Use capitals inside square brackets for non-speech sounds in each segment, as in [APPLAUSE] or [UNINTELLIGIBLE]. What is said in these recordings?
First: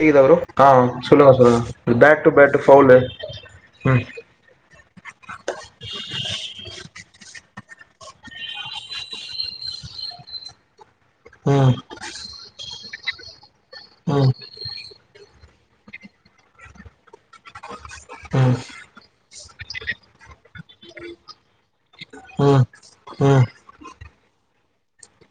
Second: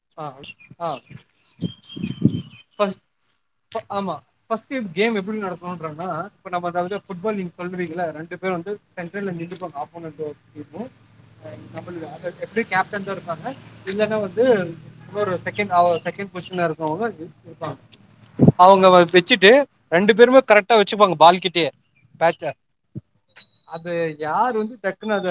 கேக்குதா ஆ ப்ரோ ஆ சொல்லுங்க சொல்லுங்க back to back foul first ம் ஆமா பஸ்டு கேம்மு எப்பிடி நடுக்கநுங்கரனா இப்ப நம்ம அதாவது ஃபுட்பால் நிங்க சொல்ரிங்க இல்ல ரெண்டு பேர் வந்து சென்டர்ல நின்றுபாங்க அப்போனோட் டீமு ம் [UNINTELLIGIBLE] எப்படி கேப் தந்தொருப்பாங்க இல்லனா ம் வந்து இன்னோரு செகண்ட் செகண்ட் பொஷன்ல இருக்கவங்கா இருப்பாங்க ம் அவங்க வா பே வச்சுட்டு ரெண்டு பேருமே கரெக்டா வச்சுப்பாங்க பால்கிட்டேயே பேச்ச ம் ம் அது யார் வந்து டக்குன அத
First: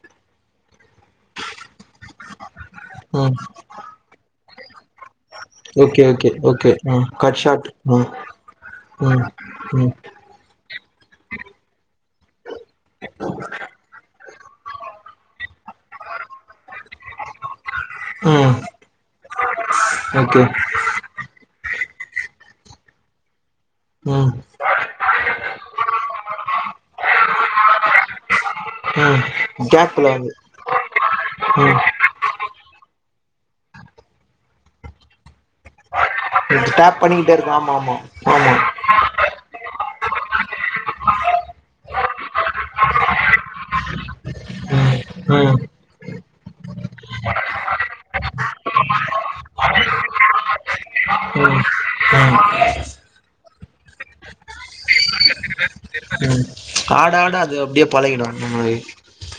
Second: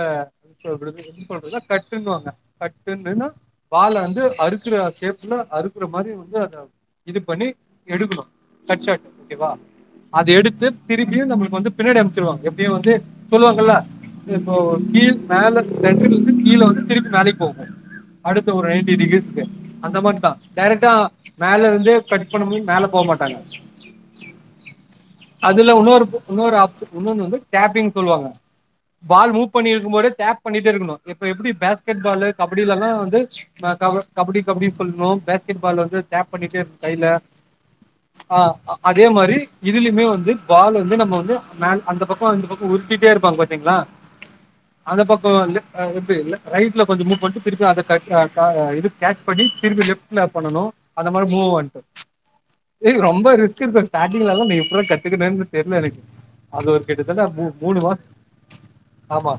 [UNINTELLIGIBLE] கட்டுனு வாங்க கட்டு இல்லெனா ம் பால வந்து அறுக்குற சேப் ஆக்க்ஷுல்லா அறுக்குற ஓகே மாரி ஓகே வந்து அத ஓகே ம் இது கட் பண்ணி ஷாட் ம் எடுக்கணு கட் ஷாட்டு ம் ஓக்கே வா ம் அத எடுத்து திருப்பியு நம்மளுக்கு வந்து பின்னாடி அமைச்சுருவாங்க எப்பியு வந்து சொல்லுவாங்கல்ல இப்போ கீழ் மேல சென்டர்ல இருந்து கீழே வந்து திருப்பியு மேலைக்கு போவு அடுத்த ம் வொரு எஐட்டி டிகிரிஸ் க அந்த மட்ட தா ஓகே டெரெக்டா மேல ருந்தே கட் பண்ணமோ மேல போ மாட்டாங்க ம் அதுல இன்னொரு இன்னொரு ஆப் இன்னொன்னு வந்து கேப்பிங் சொல்லுவாங்க ம் பால் மூவ் பண்ணி கேப்ல இருக்கும்பதே வந்து டேப் பண்ணிட்டே இருக்கணு இப்ப எப்படி ம் பேஸ்கெட் பாலு கபடில்லலா வந்து அ க கபடி கபடினு சொல்லுனு பேஸ்கெட் பால் வந்து டேப் பண்ணிட்டே இருக்கு டேப் கையில பண்ணிக்கிட்டே இருக்கு ஆமா ஆமா ஆ ஆமா அதே மாரி இதுலயுமே வந்து பால் வந்து நம்ம வந்து மேல் அந்த பக்கோ இந்த பக்கோ உருட்டிட்டே இருப்பாங்க பாத்தீங்களா அந்த பக்கோ ம் வந்து எப்ப இல்ல ரைட்ல கொஞ்சம் மூவ் பண்ணிட்டு திருப்பி அத இ கேட்ச பண்ணி திருப்பி லெஃப்ட் பண்ணனும் அந்த மாதிரி ம் மூவ் ரொம்ப ரிஸ்க் இருக்கும் ஸ்டாரிங்ல நீ இப்ப தான் கத்துக்கண தெரியல எனக்கு ம் அது ஒரு ஆட கிட்டதல்ல ஆட மூ அது மூணு அப்டியே மாசம் பழகிடு நம்மளுக்கு ஆமா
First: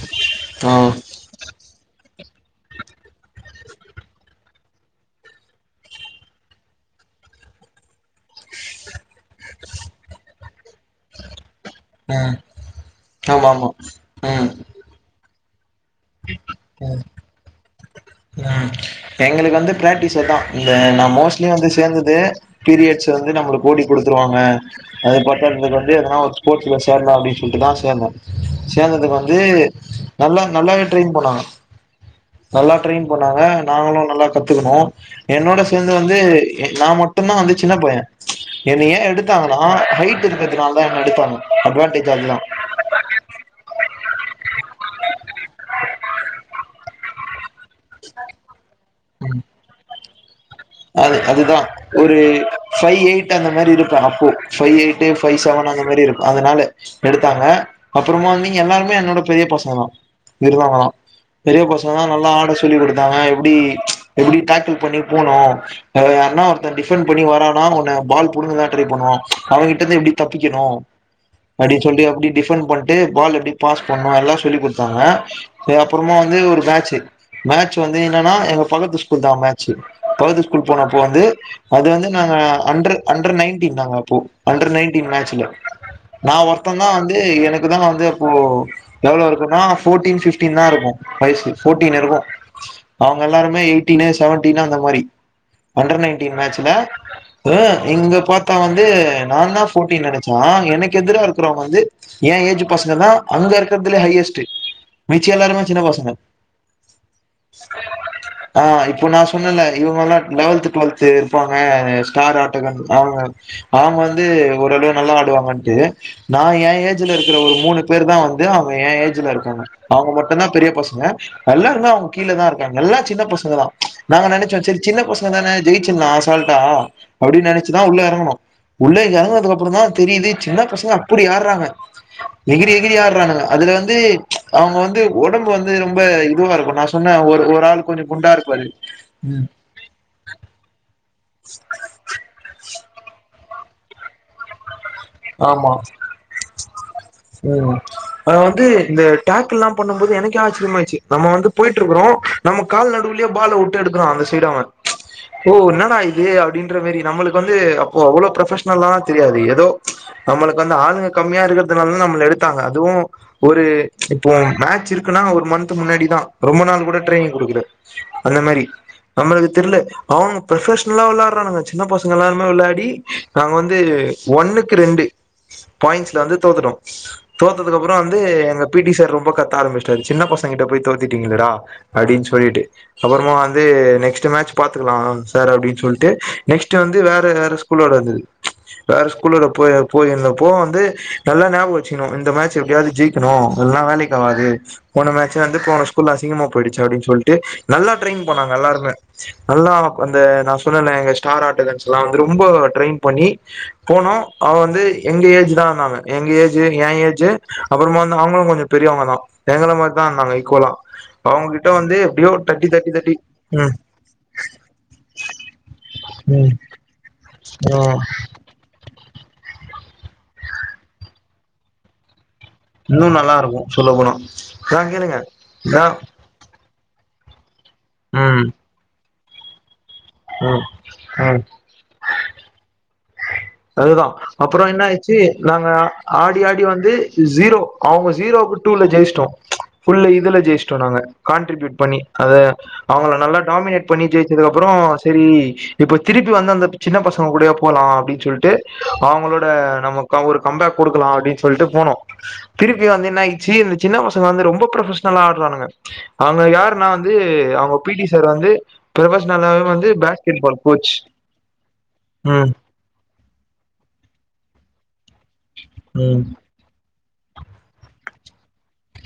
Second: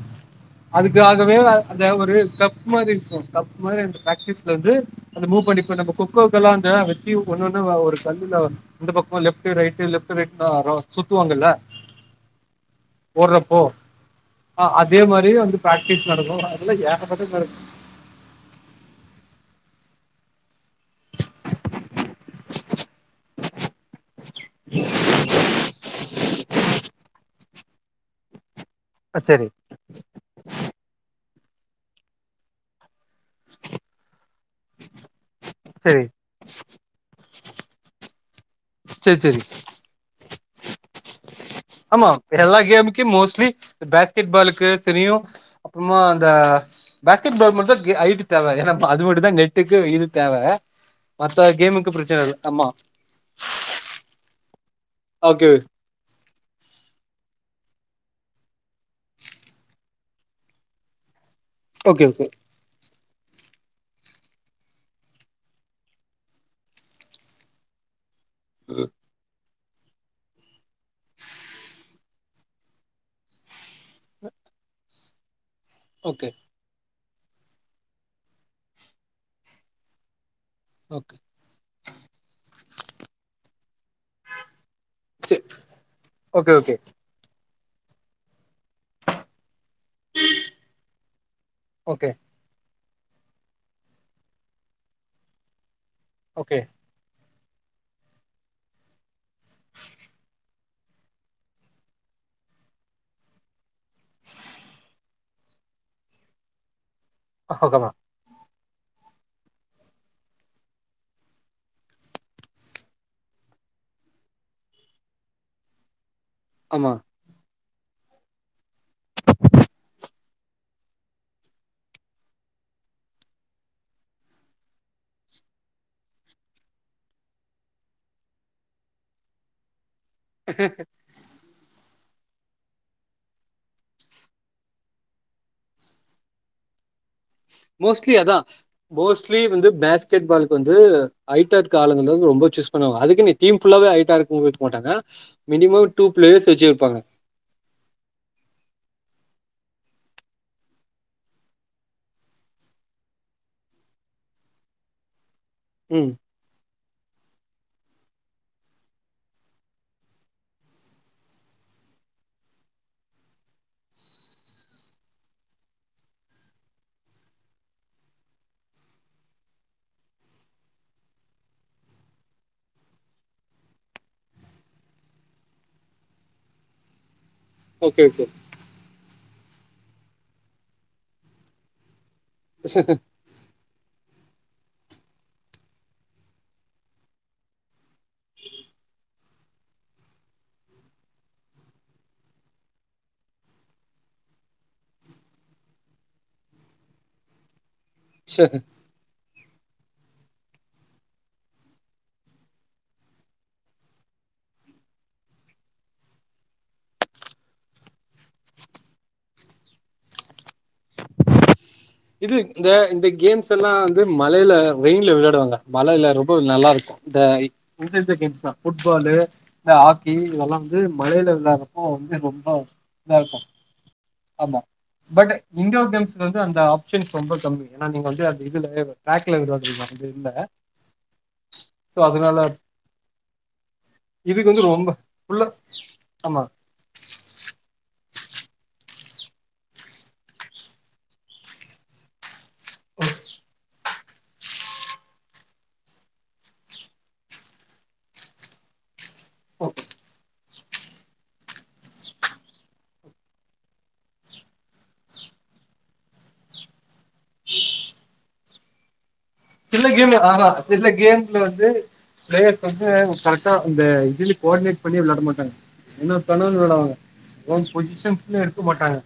ஆ அதுக்காகவே அத ஒரு கப் மாரி இருக்கும் கப் மாரி அந்த பாக்டிஸ் வ மூவ் பண்ணிப்ப நம்ம கொக்கோக்கெல்லாம் வச்சு ஒண்ணு ஒண்ணு ஒரு கல்லுல இந்தந்த பக்கம் லெஃப்ட் ரைட் லெஃப்ட் ரைட் சுத்துவாங்கல்ல ம் ஆமா ஆமா ஆஹ் அதே மாரியே வந்து ப்ராக்டீஸ் நடக்கு அதுல ம் ஏகப்பட்டது நடக்கு ம். எங்களுக்கு வந்து ப்ராக்டிசே தா இதுல நா மோஸ்ட்லி வந்து சேர்ந்ததே பீரியட்ஸ வந்து நம்மளுக்கு ஓடி கொடுத்துருவாங்க அது பத்தாதுன்னு வந்து எதனா ஒரு ஸ்போர்ட்ஸ்ல சேரலா அப்டின்னு இப்ப தா சேந்தே சேர்ந்ததுக்கு ஆ, வந்து சரி நல்லா நல்லாவே ட்ரெயின் பண்ணாங்க நல்லா ட்ரெயின் பண்ணாங்க நாங்களு நல்ல கத்துக்கணு என்னோட சேர்ந்து சரி வந்து நா மட்டுந்தா வந்து சின்ன பைய என்ன ஏ சரி சரி எடுத்தாங்கனா ஹைட் இருக்கிறதுனால அ எடுத்தாங்க ஆமா அட்வான்டேஜ் அதுதான். எல்லா கேம் கி மோஸ்ட்லி பேஸ்கெட்பாலுக்கு சரியு அப்புறமா அந்த பேஸ்கெட்பால் மட்டுந்தா ஐட்டு தேவ ஏன்னா அது மட்டுந்தா நெட்டுக்கு இது தேவ அது மத்த அதுதா கேமுக்கு ஒரு பிரச்சன இல்ல ஆமா ஃபைவ் எயிட் அந்த மாரி இருப்போ அப்போ five eight five okay seven அந்த மாரி இருப்பே அதனால எடுத்தாங்க அப்புறமா வந்து எல்லாருமே என்னோட பெரிய பசங்க தா விடுவாங்களா பெரிய பசங்க தா ஓகே ஓகே நல்லா ஆட சொல்லி கொடுத்தாங்க எப்பிடி எப்டி டேக்கல் பண்ணி போனு வேற யார்னா ஒருத்தன் டிஃபெண்ட் பண்ணி வாரானான் உன்ன பால் புடுங்குனா ட்ரை பண்ணுவோ அவங்கிட்டந்து எப்டி தப்பிக்கனு அப்டின் சொல்ட்டு அப்டி டிஃபன் பண்ட்டு பால் எப்டி பாஸ் பண்ணு எல்லா சொல்லிக் குட்த்தாங்க ஏ அப்புறமா ஓகே வந்து ஒரு பேச்சு மேட்ச் வந்து என்னனா எங்க பக்கத்து ஸ்கூல் தா மேட்ச்சு பக்கத்து கூல் போனப்போ ஓகே வந்து அது வந்து நாங்க அண்டர் அண்டர் நயன்டின் நாங்க அப்போ அண்டர் நயன்டின் சே மேட்ச்ல நா ஓகே ஒருத்த ஓகே தா வந்து எனக்கு இனாமா வந்து இப்போ எவ்ளோ இருக்குனா ஃபோட்டீன் ஃபிப்டீன் தா இருக்கு வயசு ஃபோட்டீன் ஓகே இருக்கு அவுங்க எல்லாருமே எய்ட்டீனு செவன்டினு அந்த மாரி அண்டர் நைன்டீன் ஓகே மேச்சில அ இங்க பாத்தா வந்து நா தா ஃபோட்டீ நெனச்சா எனக்கு எதிரா இருக்குறவங்க வந்து எ ஏஜ் பசங்க தா அங்க இருக்கற்துல ஹையஸ்ட்டு மிச்ச எல்லாருமே சின்ன பசங்க ஹக்ககலா ஆ இப்போ நா சொன்னேல இவ்லோ லெவல்த்து டுவெல்து இருப்பாங்க ஸ்டார் ஆட்டகன் அவுங்க அவுங்க வந்து ஓரளவு நல்லா ஆடுவாங்கன்ட்டு நான் என் ஆமா ஏஜ்ல இருக்கிற ஒரு மூணு பேர் தா வந்து அவுங்க எ ஏஜ்ல இருக்காங்க அவுங்க மட்டுதா பெரிய பசங்க எல்லாருந்தா அவுங்க கீழ தா இருக்காங்க எல்லா சின்ன பசங்கதா ப்ச நாங்க நெனைச்சோ செரி சின்ன பசங் இப்பதானே ஜெயச்சாலாம் அசால்டா அப்படின்னு நினைச்சுதான் உள்ள இறங்கணும் உள்ள இறங்கனதுக்கு அப்புறம் தான் தெரியுது சின்ன பசங்க அப்படி ஆடாறாங்க எகிரி எகிரி ஆடாறாங்கன்னு அதுல வந்து அவங்க வந்து உடம்பு வந்து ரொம்ப இதுவா இருக்கும் நான் சொன்னே ஒரு ஒரு ஆள் கொஞ்சோ மோஸ்ட்லி குண்டா அதான் இருப்பாரு மோஸ்ட்லி ம் வந்து பேஸ் கெட்டு பாலுக்கு வந்து அயிட்டர்காலங்க ரொம்ப சூஸ் பண்ணுவாங்க அதுக்கு நிற்தி டீம் ஃபுல்லாவே அயிட்டா இருக் குவைக்க மாட்டாங்க ஆமா மினிமம் டூபிளேயர்ஸ் வச்சு இருப்பாங்க ம் அத வந்து இந்த டேக்கல்லாம் பண்ணும் போது எனக்கே ஆச்சரியமா ஆயிச்சு நம்ம வந்து போயிட்டு இருக்கிறோம் நம்ம கால் நடுவுலயே பால்வுட்டு எடுக்கிறான் அந்த சைடு அவன் ஓ என்னடா ம் இது அப்படின்ற மாரி நம்மளுக் வந்து அப்போ அவ்ளோ ப்ரொபஷனலா தெரியாது எதோ நம்மளுக்கு வந்து ஆளுங்க கம்மியா இருக்கிறதுனால நம்மல எடுத்தாங்க அதுவும் ஒரு இப்போ மேட்ச் இருக்குன்னா ஒரு மந்த் முன்னாடி தான் ரொம்ப நாள் கூட ட்ரெனிங் குடுக்கல அந்த மேரி நம்மளுக்கு தெரியல அவங்க ப்ரெவஷனலா விளையாடுறங்க சின்ன பசங்க எல்லாருமே விளயாடி நாங்க வந்து ஒன்னுக்கு ரெண்டு பாயிண்ட்ஸ்ல வந்து தோத்துடோம் தோத்ததுக்கு அப்பறம் ஓகே வந்து எங்க பி டி சார் ரொம் போ கத்த ஆரம்பிச்டாரு சின்ன பசங்கிட்ட போய் தோத்திட்டீங்கேளடா அப்டின்னு சொல்லிட்டு அப்புறமா வ ந்து நெஸ்ட் மேட்ச் பாத்துக்கலாம் சார் அப்படின்னு சொல்லிட்டு நெக்ஸ்டு வந்து வேற வேற ஸ்கூலோட வந்தது வேற ஸ்கூலோட போய் போயிருந்தப்போ வந்து நல்லா ஞாபக வச்சக்கணும் இந்த மேட்ச் எப்படியாவது ஜெயிக்கணும் இல்லான வேலைக்கு ஆவாது போன மேட்ச் வந்து உ போன ஸ்கூல்ல அசிங்கமா போயிடுச்சு அப்படின்னு சொல்லிட்டு நல்லா ட்ரெயின் ஓகே பண்ணாங்க எல்லாருமே நல்லா அந்த நா சொன்னல எங்க ஸ்டார் ஆட்டகன்ஸ்லா எல்லாம் வந்து ரொம்ப ட்ரெயின் பண்ணி போனோம் அவன் வந்து எங்க ஏஜ் தான் நாங்க எங்க ஏஜ் என் ஏஜு அப்புறமா அவங்களும் கொஞ்சம் பெரியவங்க தான் எங்கள மாரி தான் ஆடுனாங்க ஈக்குவலா அவங்ககிட்ட வந்து எப்டியோ இது தட்டி இந்த தட்டி இந்த தட்டி ம் கேம்ஸ்லாம் வந்து மலையில வெயின்ல விளையாடுவாங்க மலையில்ல ரொம்ப ம் நல்லா இருக்கும் ஆ இந்த இந்த கேம்ஸ்தாம் ஃபுட்பாலு ஹாக்கி இதெல்லாம் வந்து மழலை விளையாடறப்போ வந்து ரொம்ப இன்னும் நல்லா இருக்கும் சொல்லபோன அமா பட் இன்டோர் கேம்ஸ் வந்து அந்த த ஆப்ஷன்ஸ் ரொம்ப கம்மி ஏன்னா நீங்க வந்து அது ம் இதுல பேக்கல இருவது ரூபா பில்ல அ ம் சோ அதனால அதுதான் இதுக்கு வந்து அப்புறம் என்ன ரொம்ப ஆச்சு ஃபுல்லா நாங்க ஆடி ஆமா ஆடி வந்து ஜீரோ அவங்க ஜீரோ டூல ஜெயிட்டோம் ஃபுல் இதுல ஜெயிட்டோம் நாங்க கான்ட்பியூட் பண்ணி அத அவங்கள நல்லா டாமினேட் பண்ணி ஜெயிச்சது அப்புறோ செரி இப்ப திருப்பி வந்து அந்த சின்ன பசங்க கூடையேப் போலாம் அப்படின்னு சொல்ட்டு அவங்களோட நமக்கு ஒரு கம்பேக் கொடுக்கலா அப்படின்னு சொல்லிட்டு போனோம் திருப்பி வந்து என்ன ஆயிச்சு இந்த சின்ன பசங்க வந்து ரொம்ப ப்ரொபஷனல்லா ஆடுறங்க அவங்க யாருன்ன வந்து அவங்க பி டி சார் வந்து ப்ரொபஷ சின்ன கேம் ஆதான் சில்ல கேம்ஸ்ல வந்து ம் பிளேயர்ஸ் வந்து கரெக்டா அ இந்த இதுல கோஆர்டினேட் பண்ணிய விளையாட மாட்டாங்க என்னா ம் கனவன் விளாடவாங்க ஒவுன் பொசிஷன்ஸும் எடுக்க மாட்டாங்க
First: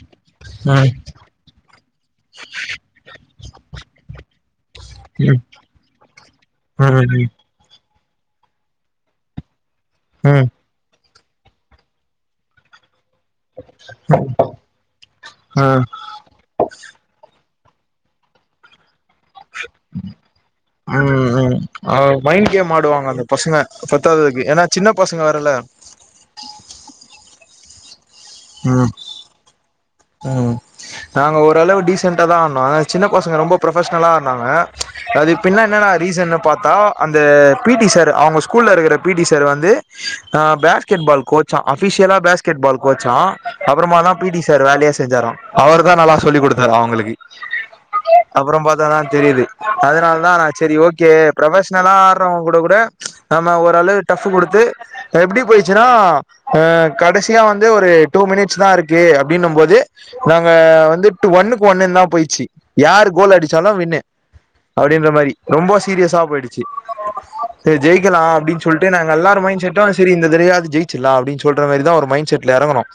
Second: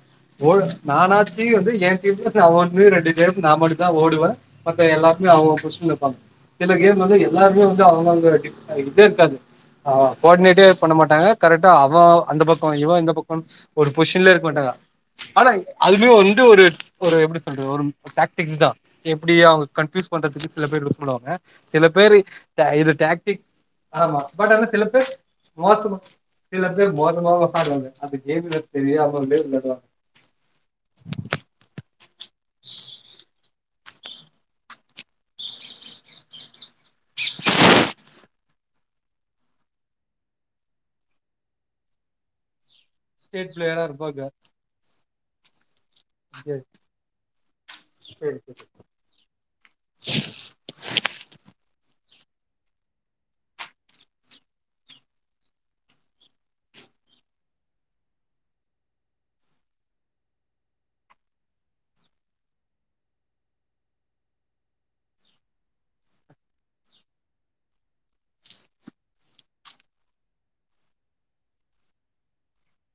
ஓ ம் நானாச்சி வந்து என் டீமுக்கு நான் வந்து ரெண்டு பேருக்கு நான் மட்டு தான் ஓடுவன் மத்த எல்லா எல்லாம் அவங்க ம் அவங்க பொசிஷன்ல இருப்பாங்க சில ம் கேம் ம் வந்து ம் எல்லாருமே வந்து து அவங்க அடி இதது இருக்காது ஆஹ கோஆர்டினேட்யே பண்ண மாட்டாங்க கரெக்டா அவ அந்த பக்ககோ இவ இந்த பக்ககோ ஒன்ஸ் ஒரு பொசிஷன்ல இருக்க மாட்டாங்க ஆனா ம் அதுமே வந்து ஒரு ஒரு எப்படி சொல்றது [UNINTELLIGIBLE] டேட்டிக்ஸ்தான் எப்படியே அவங்க கன்ஃயூஸ் பண்றதுக்கு சில பேர் விருப்ப படுவாங்க ம் சில ஆ மைண்ட் பேர்க ஆ கேம் இது ஆடுவாங்க அந்த டேட்டிக் பசங்க ஆமா பத்தாததுக்கு பட் ஏன்னா ஆனா சில சின்ன பேர் பசங்க வேறல்ல மோசமா சில பேர் மோசமவாலா விளையாடுவாங்க [UNINTELLIGIBLE] கேம் இது ம் தெரியாமலே இருந்திருக்கலா ம் நாங்க ஓரளவு டீசன்ட் ஆனா சின்ன பசங்க ரொம்ப ப்ரொபஷன்லா ஆடுனாங்க ச்சு அதாது பின்ன என்னன்ன ரீசன் பாத்தா அந்த பி டி சார் அவங்க ஸ்கூல இருக்க பி டி சார் வந்து பேஸ்கெட்பால் கோ அபிஷியலா பேஸ்கெட்பால் கோச்சா ஸ்டேட் பிளேயரா அப்புறமா தான் இருப்பாங்க பி டி சார் வேலையே செஞ்சாரா அவர் அத நல்லா சொல்லிக் சரி கொடுத்தரு அவங்களுக்கு சரி அப்புறம் பாத்த தான் தெரியுது அதனால தான் செரி ஓகே ப்ரொபஷன் நல்லா ஆடுறவங்க கூட கூட ச்சு நம்ம ஓரளவு டஃப் கொடுத்து எப்படி போயிச்சுன்னா கடைசியா வந்து ஒரு டூ மினிட்ஸ் தான் இருக்கு அப்படின்னும் போது நாங்க வந்துட்டு ஒன்னுக்கு ஒன்னு தான் போயிடுச்சு யாரு கோல் அடிச்சாலும் வின்னு அப்படின்ற மாதிரி ரொம்ப சீரியஸா போயிடுச்சு செரி ஜெயிக்கலா அப்படின்னு சொல்லிட்டு நாங்க எல்லார மைண்ட் செட்டும் சரி இந்த தையாவது ஜெயிச்சிடலா அப்படின்னு சொல்ற மாதிரிதான் ஒரு மைண்ட் செட்ல இறங்கணோம்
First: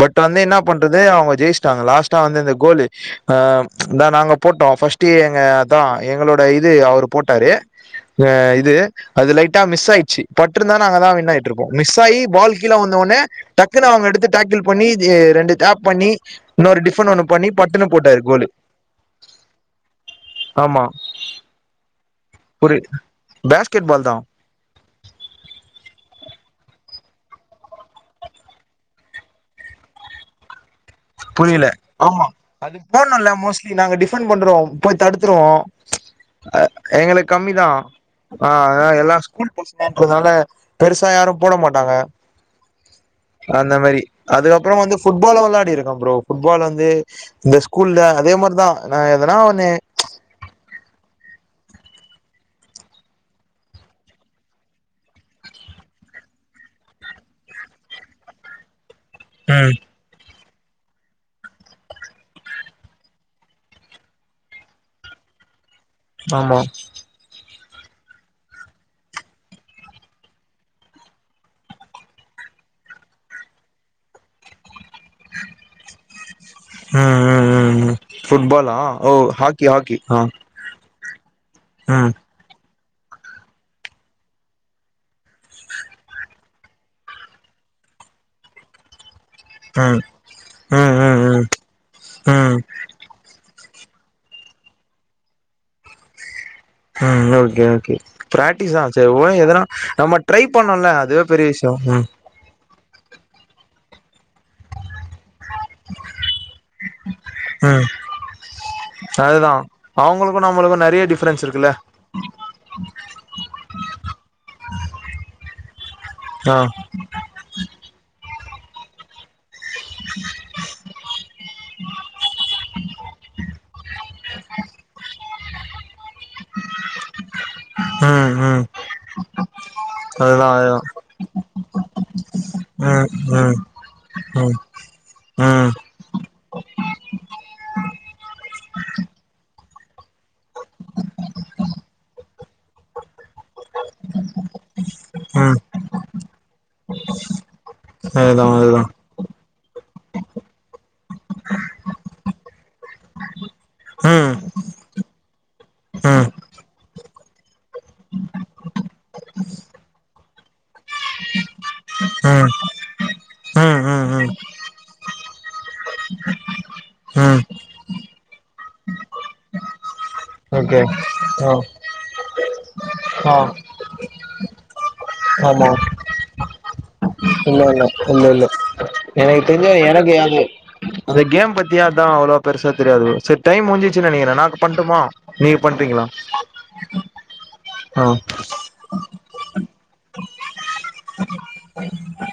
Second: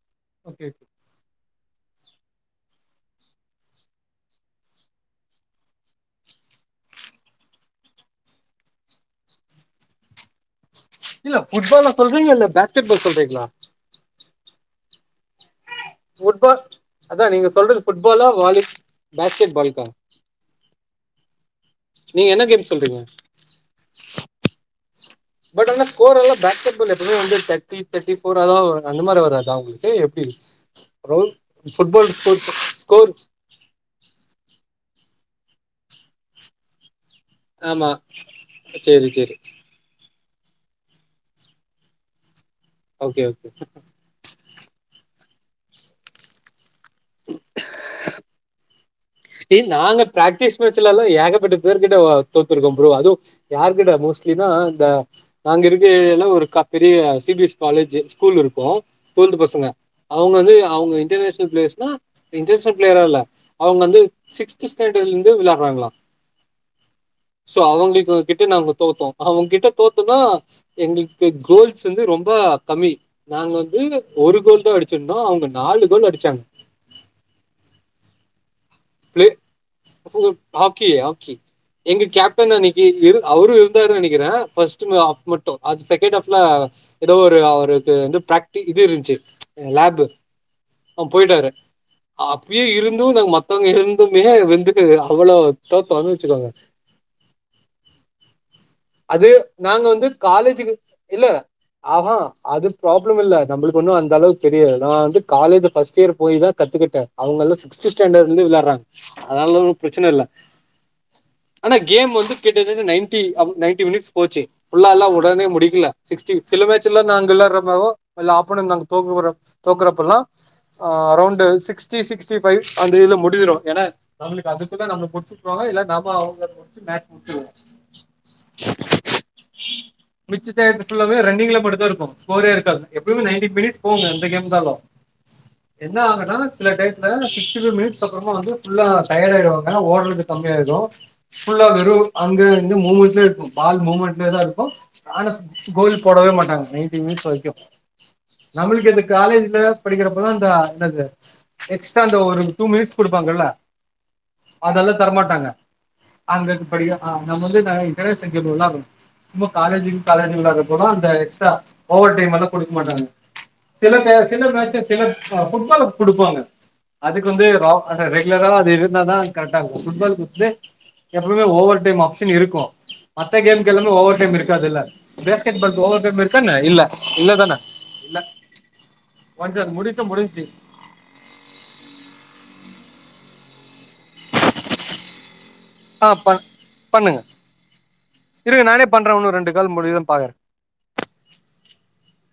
பட் வந்து என்ன ஓகே ஓகே. பண்றது அவங்க ஜெயிச்சிட்டாங்க லாஸ்டா வந்து அந்த கோல்லு அஅ ச்சு நாங்க போட்டுட்டோம் ஃபஸ்ட் எங்க அதா எங்களோட இது அவுரு போட்டாரு இது அது லைட்டா மிஸ் ஆயிச்சு பட் தான் நாங்க தான் இல்ல வின்னாயிட்டு இருப்கோம் ஃபுட்பால மிஸ்ஸாயி சொல்றீங்க இல்ல பால் கீழ பேஸ்கெட் வந்தவுடனே சொல்றீங்களா டக்குன்ன அவங்க எடுத்துட்டு டக்கிள் பண்ணி ஜீ ரெண்டு டேப் பண்ணி ஃபுட்பால் இன்னொரு டிஃபன் ஒன்னு அதான் நீங்க பண்ணி சொல்றது பட்டுன்னு போட்டாரு ஃபுட்பாலா கோலு வாலி பேஸ்கெட் பால்க்கா ஆமா நீங்க என்ன கேம் ஒரு சொல்றீங்க பேஸ்கெட் பால் தான் பட் ஆனா ஸ்கோர் எல்லா பேஸ்கட் பால்ல எப்பவுமே வந்து தேர்டி தேர்ட்டி ஃபோர் அத மாரி அந்த மாரி வராதா உங்களுக்கு எப்டி புரியல ஆமா அது போனும்ல்ல மோஸ்ட்லி நாங்க டி ஃபன்ட் பண்றோ போய் தடுத்துருவோ அ எங்களுக்கு கம்மி தா ஆமா ஆஹ் அதா சரி எல்லா சரி ஸ்கூல் பசங்கன்றதுனால பெருசா யாரும் போட மாட்டாங்க ஓகே ஓகே அந்த மேரி அதுகப் அப்ற வந்து ஃபுட்பாலு விளையாடிரு ஆ ப்ரோ ஃபுட்பால் வந்து து இந்த ஸ்கூல்ல அதே மாரி வா ஏ நாங்க ப்ராக்டிஸ் மேச்லல்லா ஏக ப்பட்ட பேர்கிட்ட ஓ தோத்துருக்க ப்ரோ அதும் யாருகிட்ட மோஸ்ட்லினா இந்த நாங்க இருக்க ஏரியாள ஒரு க பெரிய C B S C college school இருக்கு ட்டுவல்த்து பசங்க ம் அவங்க வந்து அவங்க இன்டர்நேஷனல் பிளேயர்ஸ்னா இன்டர்நேஷனல் பிளேயரா இல்ல அவங்க வந்து சிக்ஸ்த் ஸ்டாண்டர்டலந்து விளையாடறாங்களா ஆமா சோ அவங்ளுக்கு கிட்ட நாங்க தோத்தோம் அவங்கிட்ட தோத்தோம்னா எங்ளுக்கு கோல்ஸ் வந்து ரொம்ப கம்மி நாங்க வந்து ஒரு கோல் தா அடி ச்ருந்தோ அவங்க நாலு கோலு அடிச் ச்சாங்க உம் உம் உம் ஃபுட்பால் ஆஹ் ஓ ஹாக்கி ஹாக்கி ஆஹ் க்கி எங்க கேப்டனா நீ கி அவரு இருந்தாருனு நினைக்கிற ஃபர்ஸ்டு ஆஃப் மட்டு அது செகண்ட் ஹாஃப்ல ஏதோ ஒரு அவருக்கு வந்து பிராக்டி இது இருந்ச்சு ம் ம் லேபு ம் ஆ ம் போயிட்டாரு ம் அப்பிய இருந்தும் நா மத்த மத்தவங்க இருந்துமே வந்து அவ்ளோ தோத்தன்னு வச்சுக்கோங்க ஹம் ஓகே ஓகே ப்ரேக் டீஸ் ஆச்சே அது எதுனா நாங்க வந்து நம்ம ட்ரை காலேஜுக்கு பண்ணல்ல அதுவே இல்ல பெரிய விஷ்யம் ஆஹா அது ப்ராப்ளம் இல்ல நம்புளுக்கு ஒன்னும் அந்தளவு தெரியாது நா வந்து காலேஜு ஃபர்ஸ்ட் இயர் போய் தா கத்துக்கிட்ட அவங்களா ம் சிக்ஸ்த் ஸ்டேண்டடாலருந்தே விளையாட்றாங்க அதுதா அதனால ஒன்னு பிரச்சன இல்ல அவங்களுக்கு நம்மளுக்கு நெறைய டிஃப்ரென்ஸ் இருக்குல்ல ஆனா கேம் வந்து கிட்டதட்ட நைன்டி அ நைன்டி போச்சு ஃபுல்லாலா உடனே முடிக்கல சிக்ஸ்டி ஆ சில பேச்சலாம் நாங்க [UNINTELLIGIBLE] அப்புட நாங்க தோக்க போறோம் தோக்குறப்பல்லா ஆஹ் அரௌண்டு சிக்ஸ்டி சிக்ஸ்டிஃபைவ் அந்த இதுல முடிஞ்சுரு ஏனா நம்ளுக்கு அதுக்குதா நம்ம குடுத்துட்டுவாங்க இல்ல நம அவங்க புடிச்சு மேட்ச் முடிச்சுருவோ ஹ்ம் மிச்ச அதுதா அதுதா டையத்த ஃபுல்லாமே ரன்னிங்ல மட்டுதா இருக்கு ஸ்கோரே இருக்காது ம் எப்பயுமே நைன்டின் ம் மினிட்ஸ் போங்க எந்த கேம் ம் இருந்தாலு ம் என்ன ஆகுனா சில டையத்ல சிக்ஸிடிஃபைவ் மினிட்ஸ் அப்றமா வந்து ஃபுல்லா டயடாயிடுவாங்க ஓட்றது கம்மியாயிடு ஃபுல்லா வெறு அங்க வந்து மூமெண்ட்ல இருக்கு பால் மூமெண்ட்லேதா இருக்கு ம் ஆனஸ்ட் கோல் போடவே மாட்டாங்க நைன்ட்டி மினிட்ஸ் வரைக்கு அதுதா அதுதா நம்ளுக்கு இந்த காலேஜ்ல படிக்கிறப்பல இந்த இந்தது எக்ஸ்ட்ரா ஒரு டூ மினிட்ஸ் குடுப்பாங்கல்ல ம் அதலா தரமாட்டாங்க ம் அங்க படிக்க அ அவுங்க வந்து இந்த [UNINTELLIGIBLE] சும்மா காலேஜ் காலேஜ் இல்லாதப்பதா அந்த எக்ஸ்ட்ரா ஓவர் டைம் வந்து ம் குடுக்க மாட்டாங்க ம் ம் சில மேட்ச் ம் சில மேட்ச் சில ஃபுட்பாலுக் குடுப்பாங்க அதுக்கு ம் வந்து ரா ரெகுலரா அது இருந்தாதா கரெக்ட்டா இருக்கு ஃபுட்பால்க்கு வந்து ஓகே எப்பவுமே ஆ ஓவர் டைம் ஆப்சன் இருக்கு ஆ மத்த கேம்க்கு எல்லாமே ஓவர் டைம் இருக்காதுல்ல பேஸ்கேட் ஆமா பால்க்கு ஓவர் டைம் இருக்கா என்ன இல்ல இல்லதான இல்ல இல்ல இல்ல இல்ல எனக்கு ஒன்ஸ் தெரிஞ்சு அது முடிச்சா எனக்கு அது முடிஞ்ச்சு அது கேம் பத்தி அதா அவ்ளோ பெருசா தெரியாது செரி டைம் முடிஞ்சி ருச்சு நெனைக்குற நா பண்ட்டுமா நீங்க பண்றிங்களா ஆ பண் பண்ணுங்க இருங்க நானே பண்றே உன்னு ரெண்டு கால் முடியுதான் பாக்குறே ஆ